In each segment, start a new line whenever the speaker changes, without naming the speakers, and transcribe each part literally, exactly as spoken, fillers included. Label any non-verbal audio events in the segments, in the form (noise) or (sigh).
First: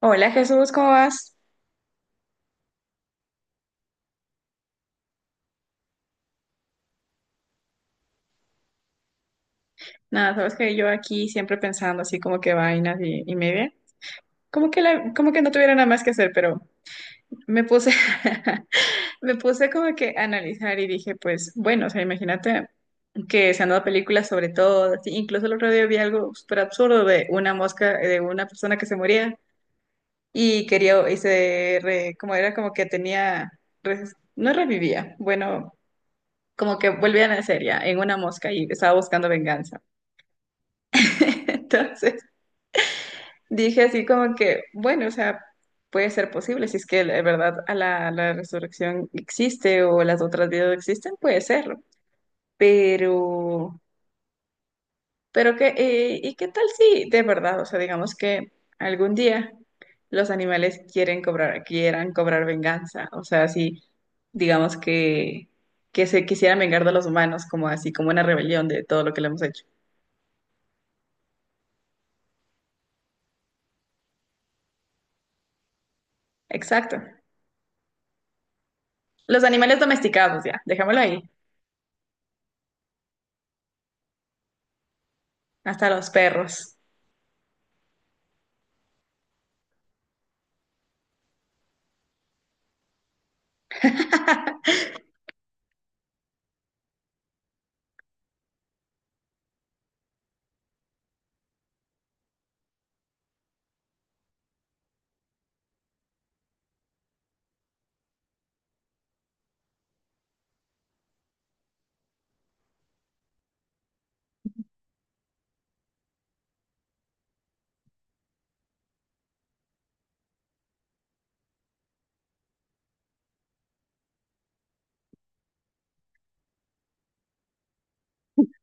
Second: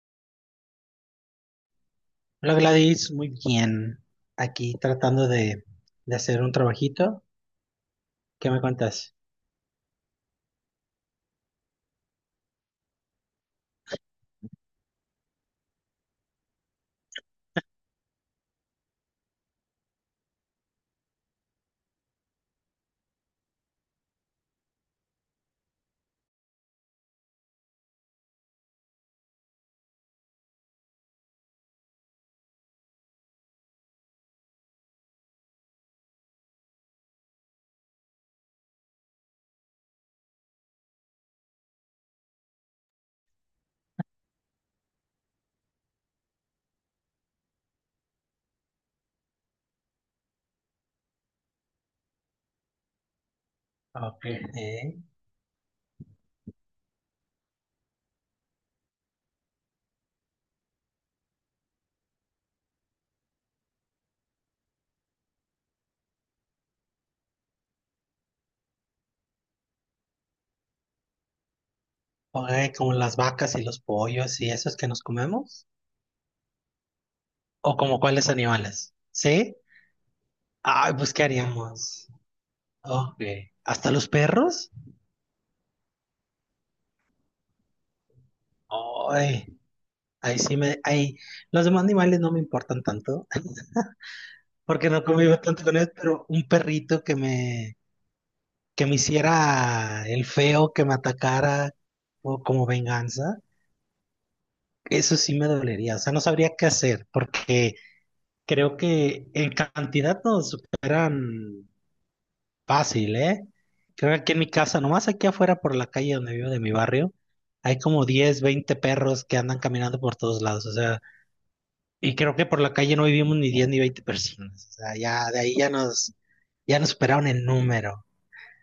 Hola Jesús, ¿cómo vas?
Hola Gladys, muy bien. Aquí tratando de, de hacer un trabajito. ¿Qué me cuentas?
Nada, sabes que yo aquí siempre pensando así como que vainas y, y media, como que, la- como que no tuviera nada más que hacer, pero me puse, (laughs) me puse como que a analizar y dije, pues bueno, o sea, imagínate que se han dado películas sobre todo, así, incluso el otro día vi algo súper absurdo de una mosca, de una persona que se moría y quería, y se, re- como era como que tenía, res- no revivía, bueno, como que volvía a nacer ya en una mosca y estaba buscando venganza. (laughs) Entonces dije así como que, bueno, o sea, puede ser posible, si es que de verdad a la, la resurrección existe o las otras vidas existen, puede serlo. Pero,
Ok. Eh,
pero que, eh, ¿y qué tal si de verdad, o sea, digamos que algún día los animales quieren cobrar, quieran cobrar venganza, o sea, si digamos que, que se quisieran vengar de los humanos, como así, como una rebelión de todo lo que le hemos hecho.
ok, como las vacas y los pollos y esos que nos comemos.
Exacto.
¿O como cuáles animales?
Los
¿Sí?
animales domesticados, ya,
Ay,
dejémoslo
pues
ahí.
¿qué haríamos? Ok. ¿Hasta los perros?
Hasta los perros.
Ay, ahí sí me... Ahí, los demás animales no me importan tanto (laughs)
(laughs)
porque no convivo tanto con ellos, pero un perrito que me, que me hiciera el feo, que me atacara o como venganza. Eso sí me dolería, o sea, no sabría qué hacer, porque creo que en cantidad nos superan fácil, ¿eh? Creo que aquí en mi casa, nomás aquí afuera por la calle donde vivo de mi barrio, hay como diez, veinte perros que andan caminando por todos lados, o sea, y creo que por la calle no vivimos ni diez ni veinte personas, o sea, ya de ahí ya nos, ya nos superaron en número.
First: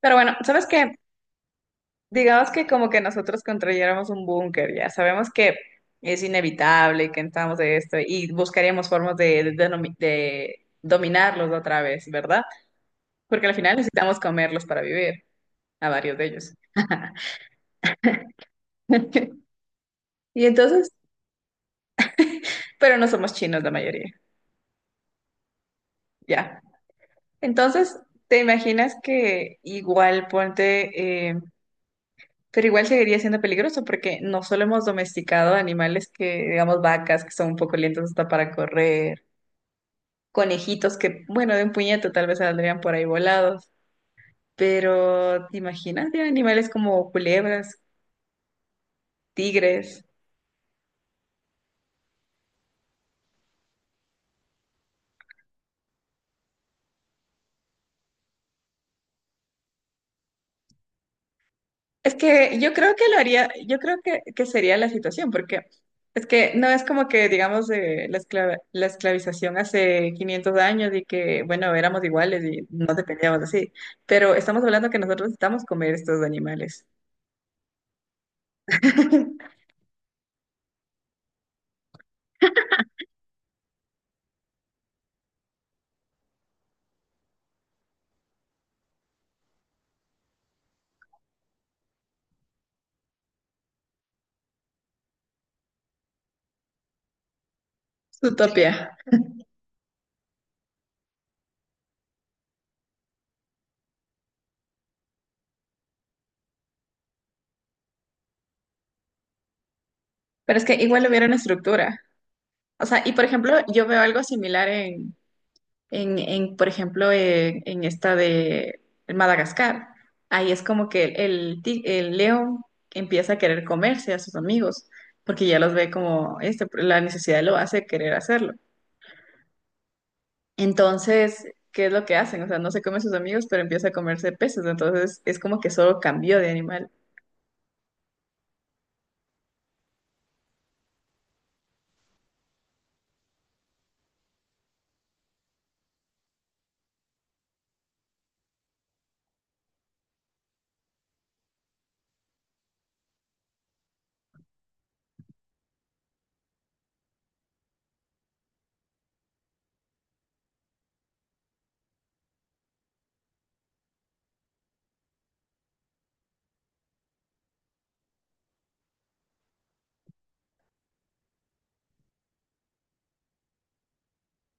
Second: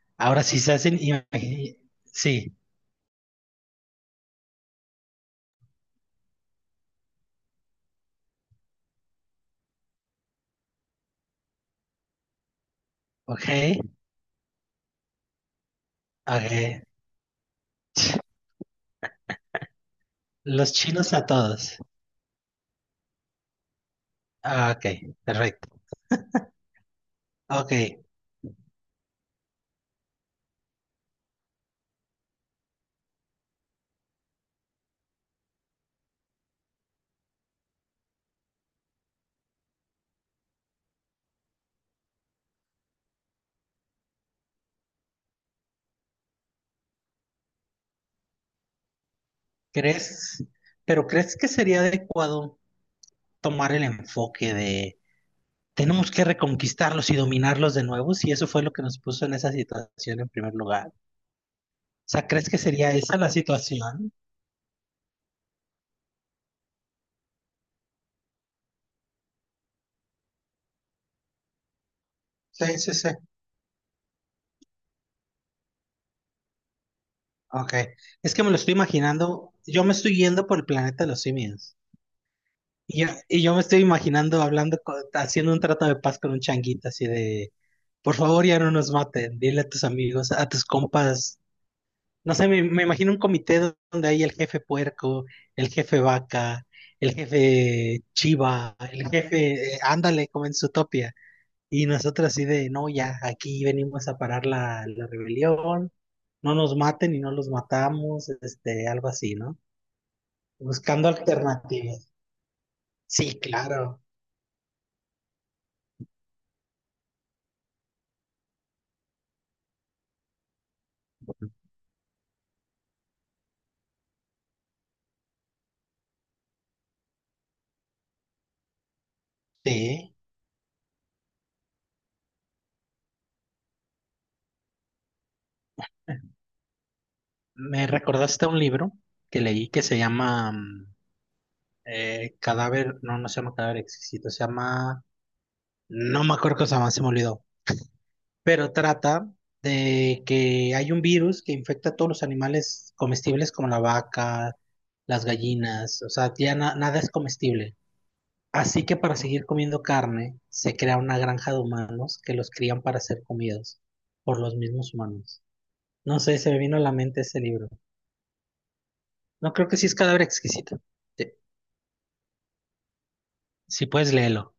Pero bueno,
Ahora sí
¿sabes
se
qué?
hacen, imagi-
Digamos
sí,
que como que nosotros construyéramos un búnker, ya sabemos que es inevitable que entramos de esto y buscaríamos formas de, de denomi- de dominarlos otra vez, ¿verdad? Porque
ok,
al final necesitamos comerlos para vivir, a varios de ellos.
ok.
(laughs) Y
Los
entonces,
chinos a todos.
pero no somos chinos la mayoría,
Ah, ok, perfecto.
ya.
Ok,
Entonces, ¿te imaginas que igual ponte... eh, Pero igual seguiría siendo peligroso porque no solo hemos domesticado animales que, digamos, vacas que son un poco lentas hasta para correr, conejitos que, bueno, de un puñete tal vez saldrían por ahí volados, pero ¿te imaginas de animales como culebras, tigres?
¿Crees, pero ¿crees que sería adecuado tomar el enfoque de tenemos que reconquistarlos y dominarlos de nuevo si eso fue lo que nos puso en esa situación en primer lugar? O
Es
sea, ¿crees que
que yo
sería
creo que
esa
lo
la
haría, yo creo
situación?
que, que sería la situación porque es que no es como que, digamos, eh, la esclava- la esclavización hace quinientos años y que, bueno, éramos iguales y
Sí, sí,
no
sí.
dependíamos así, pero estamos hablando que nosotros necesitamos comer estos animales.
Ok. Es que me lo estoy
(laughs)
imaginando, yo me estoy yendo por el planeta de los simios. Y yo, y yo me estoy imaginando hablando, con- haciendo un trato de paz con un changuito así de, por favor ya no nos maten, dile a tus amigos, a tus compas. No sé, me, me imagino un comité donde hay el jefe puerco, el jefe vaca, el jefe chiva,
Utopía.
el jefe, eh, ándale, como en Zootopia. Y nosotros así de, no, ya, aquí venimos a parar la, la rebelión, no nos maten y no los matamos, este, algo así, ¿no?
Pero es que igual
Buscando
hubiera una estructura.
alternativas.
O sea, y por
Sí,
ejemplo, yo veo
claro,
algo similar en, en, en, por ejemplo, en, en esta de Madagascar. Ahí es como que el, ti- el león empieza a querer comerse a sus amigos, porque ya los ve como este, la necesidad lo hace querer hacerlo.
sí.
Entonces, ¿qué es lo que hacen? O sea, no se come a sus amigos, pero empieza a comerse peces. Entonces, es como que solo cambió de animal.
Me recordaste a un libro que leí que se llama mm, eh, Cadáver, no, no se llama Cadáver Exquisito, se llama, no me acuerdo cosa más, se me olvidó. Pero trata de que hay un virus que infecta a todos los animales comestibles como la vaca, las gallinas, o sea, ya na- nada es comestible. Así que para seguir comiendo carne, se crea una granja de humanos que los crían para ser comidos por los mismos humanos. No sé, se me vino a la mente ese libro. No creo que sí es cadáver exquisito. Sí, si puedes, léelo.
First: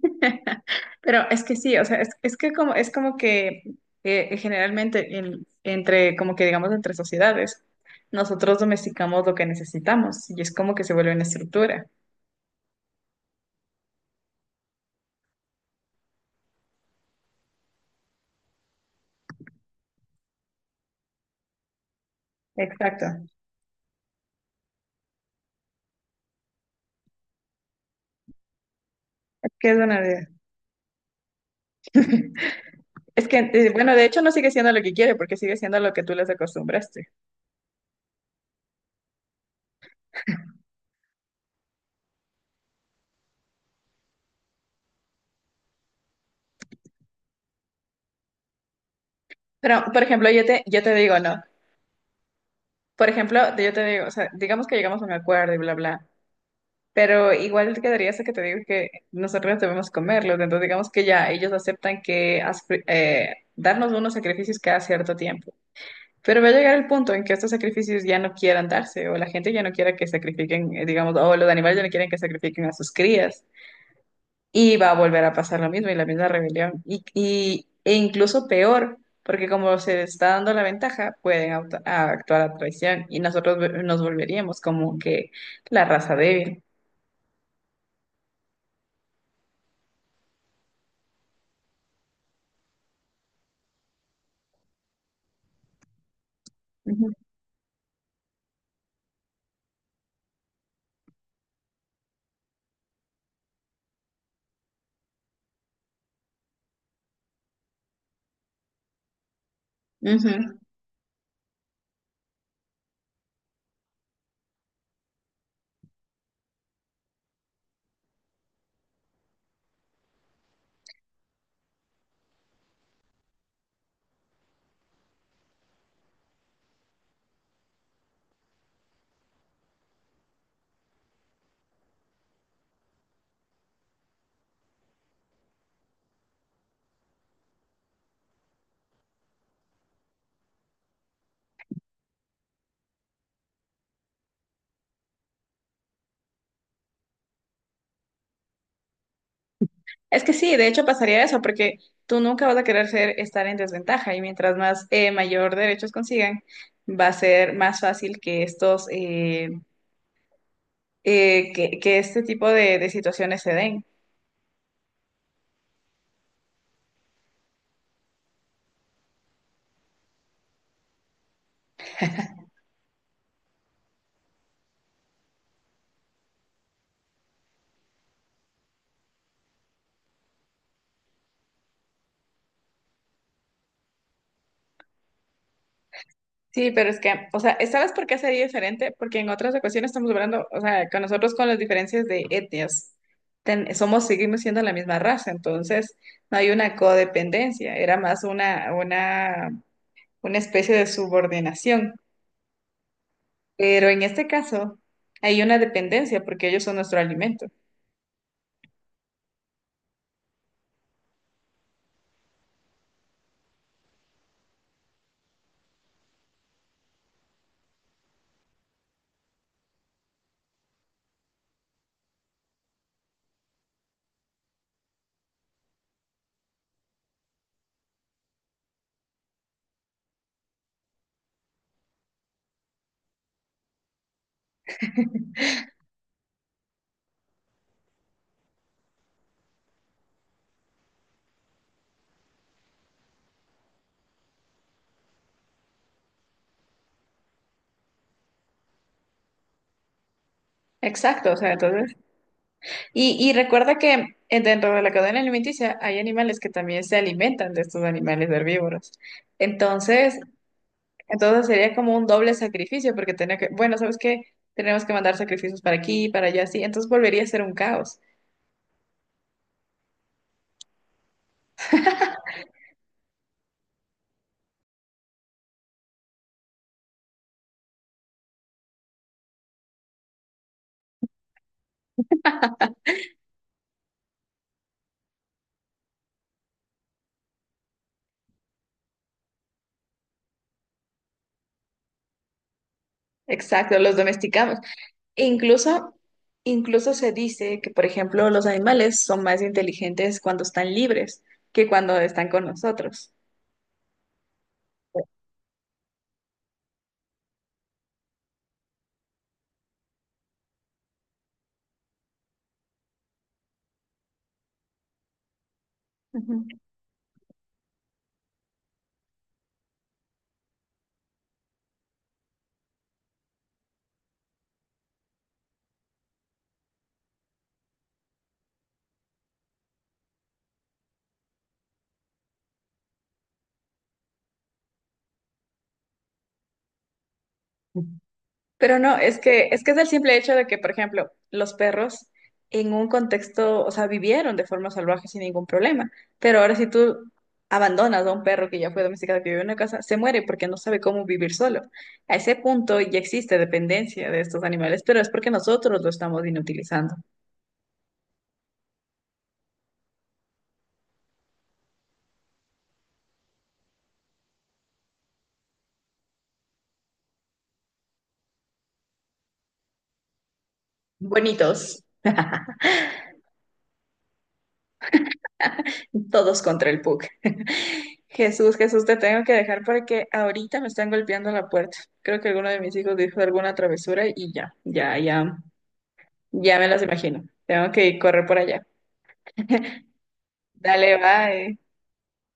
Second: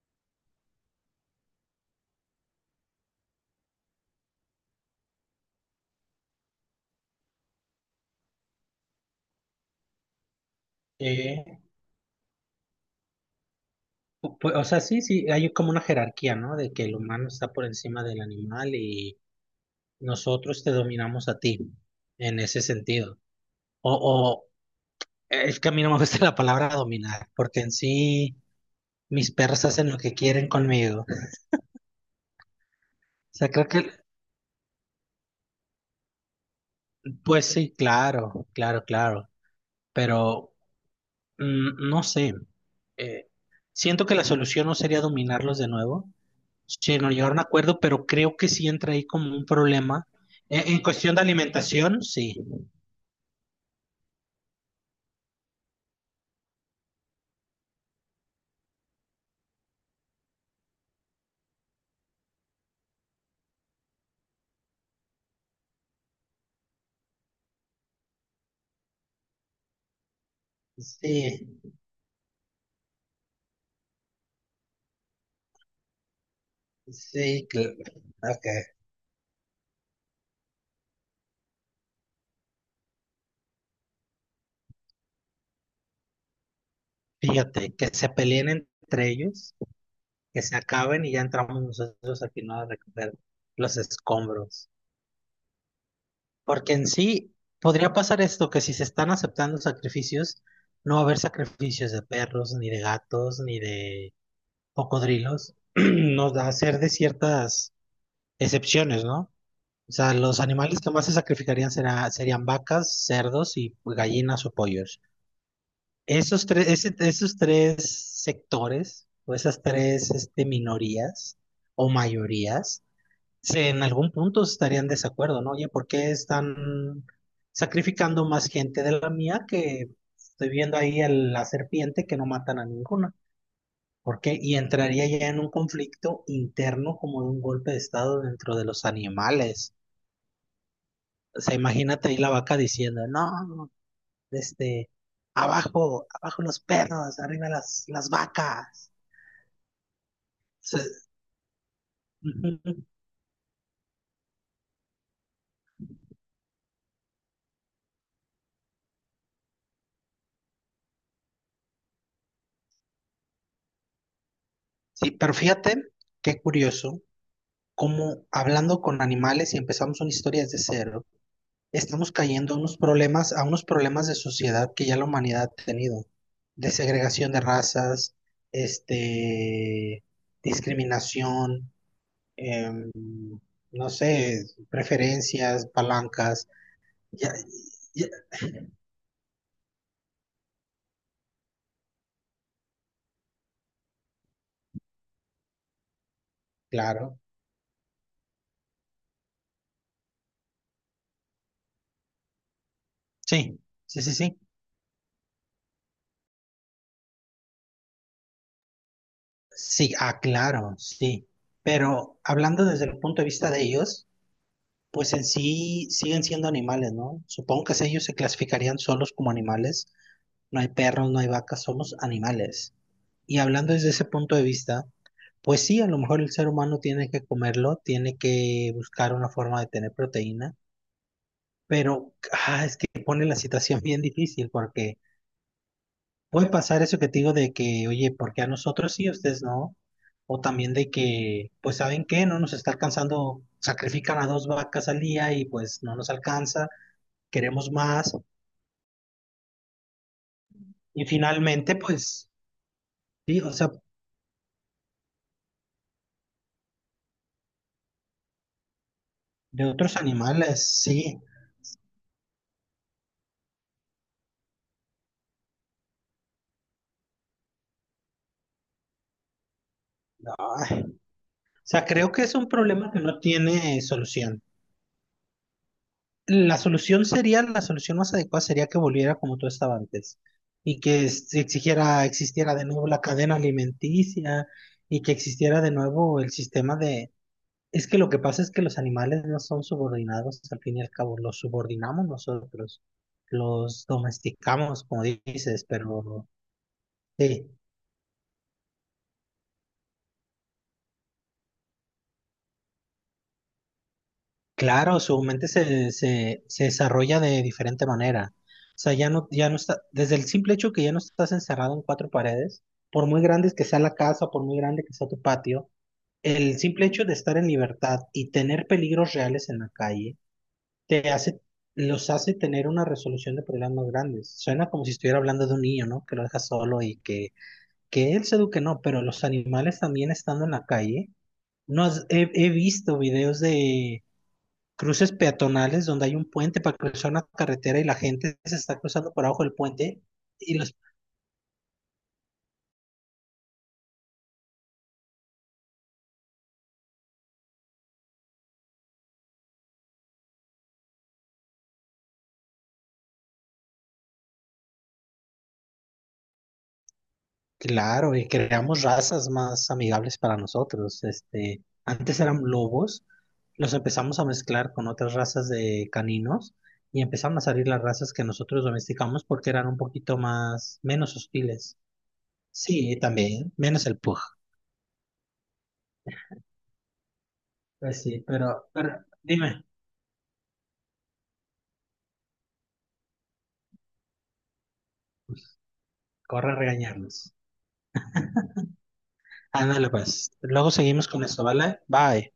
(laughs) Pero es que sí, o sea, es, es que como, es como que eh, generalmente en- entre, como que digamos, entre sociedades, nosotros domesticamos lo que necesitamos y es como que se vuelve una
Eh,
estructura.
pu- pu- o sea, sí, sí, hay como una jerarquía, ¿no? De que el humano está por encima del animal y nosotros te dominamos a ti en ese sentido.
Exacto.
O, o es que a mí no me gusta la palabra dominar, porque en sí mis
Es que
persas
es
hacen lo
una
que
idea.
quieren conmigo. O
(laughs) Es que,
sea, creo
eh,
que,
bueno, de hecho no sigue siendo lo que quiere porque sigue siendo lo que tú les acostumbraste.
pues sí, claro, claro, claro. Pero mm, no sé. Eh, siento que la solución no sería dominarlos de nuevo, sino llegar a un acuerdo, pero creo que sí entra ahí como un
Pero, por
problema.
ejemplo, yo te,
En, en
yo te
cuestión
digo,
de
no.
alimentación, sí.
Por ejemplo, yo te digo, o sea, digamos que llegamos a un acuerdo y bla, bla. Pero igual quedaría eso que te digo que nosotros debemos comerlos, entonces digamos que ya ellos aceptan que as- eh, darnos unos sacrificios cada cierto tiempo. Pero va a llegar el punto en que estos sacrificios ya no quieran darse, o la gente ya no quiera que sacrifiquen, eh, digamos, o los
Sí,
animales ya no quieren que sacrifiquen a sus crías. Y va a volver a pasar lo mismo y la misma rebelión. Y,
sí,
y-
claro.
e incluso peor, porque como se está dando la ventaja, pueden auto- a- actuar a traición y nosotros nos volveríamos como que la raza débil.
Fíjate, que se peleen entre ellos, que se acaben y ya entramos nosotros al final a recoger los escombros. Porque en
Ujú.
sí podría pasar esto, que si se están aceptando sacrificios, no va a haber sacrificios de perros, ni de gatos, ni de cocodrilos. (clears throat) Nos da hacer de ciertas excepciones, ¿no? O sea,
Ujú.
los animales que más se sacrificarían será, serían vacas, cerdos y gallinas o pollos. Esos tres, ese- esos tres sectores o esas tres este, minorías o mayorías, se- en algún punto estarían en desacuerdo, ¿no? Oye, ¿por qué están sacrificando más gente de la mía que estoy viendo ahí a la serpiente que no matan a ninguna? ¿Por qué? Y entraría ya en un conflicto interno como de un golpe de estado dentro de los animales. O sea, imagínate ahí la vaca diciendo, no, este, abajo, abajo los perros, arriba las, las vacas.
Es que sí, de hecho
Se-
pasaría eso, porque tú nunca vas a
Ujú.
querer ser, estar en desventaja y mientras más eh, mayor derechos consigan, va a ser más fácil que estos, eh, eh, que, que este tipo de, de situaciones se den.
Sí, pero fíjate, qué curioso, cómo hablando con animales y empezamos una historia desde cero, estamos cayendo a unos problemas, a unos problemas de sociedad que ya la humanidad ha tenido, de segregación de razas, este, discriminación, em, no sé, preferencias, palancas,
Sí, pero es que,
ya,
o sea, ¿sabes por
ya-
qué sería diferente? Porque en otras ocasiones estamos hablando, o sea, con nosotros con las diferencias de etnias, ten- somos, seguimos siendo la misma raza, entonces no hay una
claro,
codependencia, era más una, una, una especie de subordinación.
sí,
Pero
sí,
en
sí,
este
sí.
caso hay una dependencia porque ellos son nuestro alimento.
Sí, ah, claro, sí. Pero hablando desde el punto de vista de ellos, pues en sí siguen siendo animales, ¿no? Supongo que ellos se clasificarían solos como animales. No hay perros, no hay vacas, somos animales. Y hablando desde ese punto de vista, pues sí, a lo mejor el ser humano tiene que comerlo, tiene que buscar una forma de tener proteína, pero ah, es que pone la situación (laughs) bien difícil porque puede pasar eso que te digo de que, oye, ¿por qué a nosotros sí, a ustedes no? O también de que, pues, ¿saben qué? No nos está alcanzando, sacrifican a dos vacas al día y pues no nos alcanza, queremos más. Y
Exacto, o sea,
finalmente,
entonces.
pues,
Y, y
sí, o sea,
recuerda que eh, dentro de la cadena alimenticia hay animales que también se alimentan de estos animales herbívoros.
de otros
Entonces,
animales, sí.
entonces sería como un doble sacrificio porque tenía que, bueno, ¿sabes qué? Tenemos que mandar sacrificios para aquí, para allá, sí. Entonces volvería a ser un caos.
Ay, o sea, creo que es un problema que no tiene solución. La solución sería, la solución más adecuada sería que volviera como tú estaba antes y que es- exigiera, existiera de nuevo la cadena alimenticia y que existiera de nuevo el sistema de... Es que lo que pasa es que los animales no son subordinados, al fin y al cabo, los subordinamos nosotros,
Exacto,
los
los domesticamos.
domesticamos, como
E
dices,
incluso,
pero
incluso se
sí,
dice que, por ejemplo, los animales son más inteligentes cuando están libres que cuando están con nosotros.
claro, su mente se, se, se desarrolla de diferente manera. O sea, ya no, ya no está, desde el simple hecho que ya no estás encerrado en cuatro paredes, por muy grandes que sea la casa, por muy grande que sea tu patio,
Ujú.
el simple hecho de estar en libertad y tener peligros reales en la calle, te hace, los hace tener una resolución de problemas más grandes. Suena como si estuviera hablando de un niño, ¿no? Que lo deja solo y que, que él se eduque, no, pero los animales también estando en la calle, no has- he he visto videos de cruces peatonales donde hay un puente para cruzar una carretera y la gente se
Pero
está
no,
cruzando
es
por abajo
que,
del
es que es el
puente
simple hecho de
y
que, por
los
ejemplo, los perros en un contexto, o sea, vivieron de forma salvaje sin ningún problema. Pero ahora si tú abandonas a un perro que ya fue domesticado, que vive en una casa, se muere porque no sabe cómo vivir solo. A ese punto ya existe dependencia de estos animales, pero es porque nosotros lo estamos inutilizando.
claro, y creamos razas más amigables para nosotros. Este, antes eran lobos, los empezamos a mezclar con otras razas de caninos y empezaron a salir las razas que nosotros domesticamos porque eran un poquito más menos hostiles.
Bonitos.
Sí, también, menos el pug.
Todos contra el P U C. (laughs)
Pues sí,
Jesús,
pero,
Jesús, te
pero
tengo que dejar
dime,
porque ahorita me están golpeando la puerta. Creo que alguno de mis hijos dijo alguna travesura y ya, ya, ya,
corre a
ya me las imagino.
regañarnos.
Tengo que correr por allá.
Ándale pues, luego
Dale,
seguimos con esto,
bye.
¿vale? Bye.